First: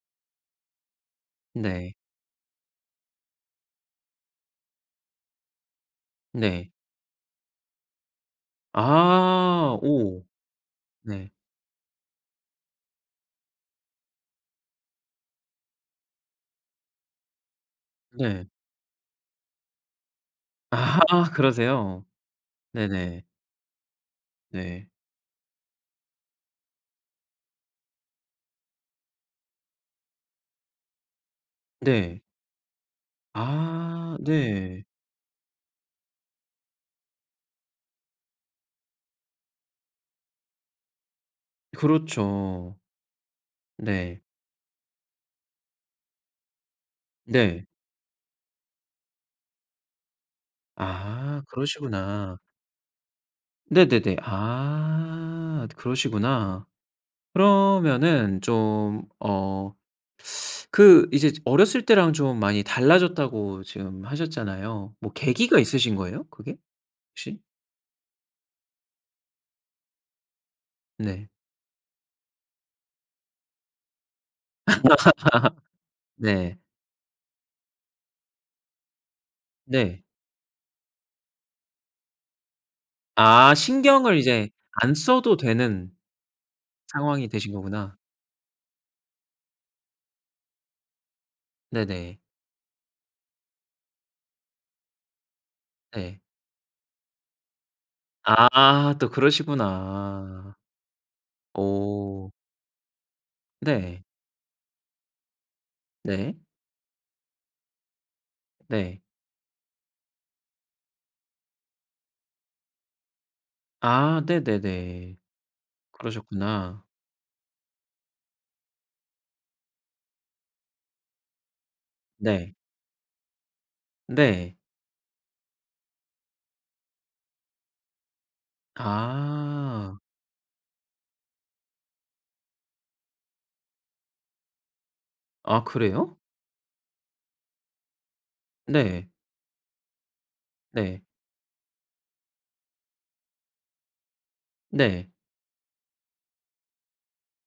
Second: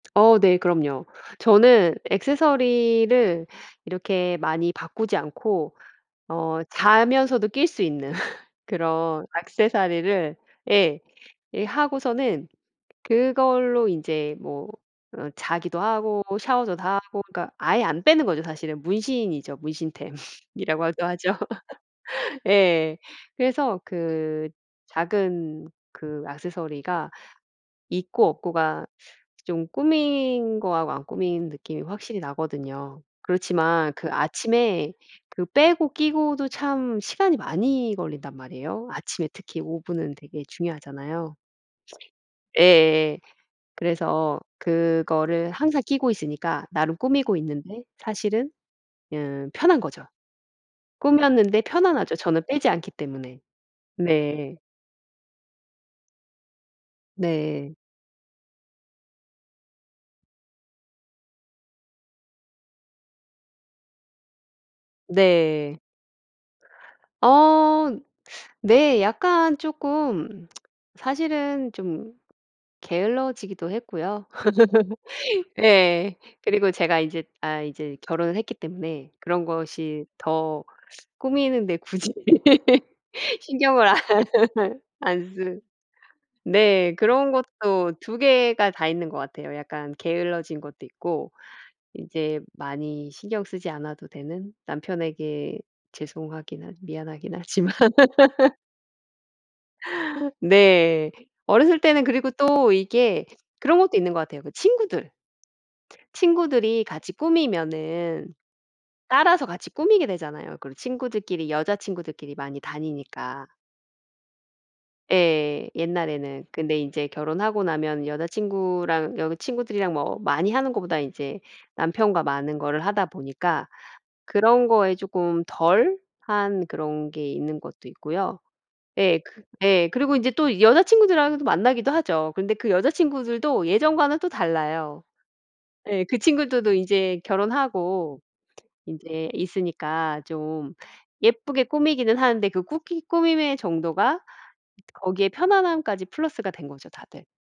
어 네 그럼요. 네. 저는 액세서리를 이렇게 많이 바꾸지 않고 어 네. 자면서도 낄 수 있는 그런 아 오. 액세서리를 예 네. 예 하고서는 그걸로 인제 뭐 어 자기도 하고 샤워도 다 하고 그러니까 아예 안 빼는 거죠 네. 사실은 문신이죠. 문신템 이라고도 아 하죠. 그러세요? 예. 네네. 그래서 그 네. 작은 그 액세서리가 있고 없고가 좀 꾸민 거하고 안 꾸민 느낌이 확실히 네. 나거든요. 그렇지만 그 아 네. 아침에 그 빼고 끼고도 참 시간이 많이 걸린단 말이에요. 아침에 특히 5 분은 되게 중요하잖아요. 그렇죠. 예예. 네. 그래서 그거를 항상 끼고 있으니까 나름 꾸미고 네. 있는데 사실은 음 편한 거죠. 아 꾸몄는데 편안하죠 그러시구나. 저는 빼지 않기 때문에. 네네네. 네. 아 그러시구나. 네. 그러면은 좀 어 그 이제 즈 어렸을 때랑 좀 많이 달라졌다고 지금 하셨잖아요. 뭐 계기가 네. 있으신 거예요? 그게? 혹시? 어 네 약간 쪼끔 네. 사실은 좀 게을러지기도 했고요. 예. 네. 그리고 제가 인제 아 이제 결혼을 했기 때문에 그런 네. 것이 더 꾸미는데 굳이 아 신경을 안 신경을 이제 안 안 써도 쓰 되는 네. 상황이 그런 되신 것도 거구나. 2 개가 다 있는 것 같아요. 약간 게을러진 것도 있고 네네. 이제 많이 신경 쓰지 않아도 되는 남편에게 네. 죄송하기는 미안하긴 하지만. 아 또 그러시구나. 네. 어렸을 때는 그리고 오. 또 이게 그런 것도 네. 있는 것 같아요 그 친구들. 네. 친구들이 같이 꾸미면은 네. 따라서 같이 꾸미게 되잖아요. 그리고 친구들끼리 여자친구들끼리 많이 다니니까. 아 네네네. 예. 옛날에는 근데 그러셨구나. 인제 결혼하고 나면 여자친구랑 여자 친구들이랑 뭐 많이 하는 것보다 이제 남편과 네. 많은 거를 하다 보니까 네. 그런 거에 쪼끔 덜 한 그런 게 있는 것도 있고요. 예 그 예 아. 그리고 인제 또 여자친구들하고 또 만나기도 하죠. 근데 그 여자친구들도 예전과는 또 달라요. 아 네 그래요? 그 친구들도 이제 결혼하고 네. 인제 있으니까 좀 네. 예쁘게 꾸미기는 하는데 그 꾸기 꾸밈의 정도가 네. 거기에 편안함까지 플러스가 된 거죠 다들.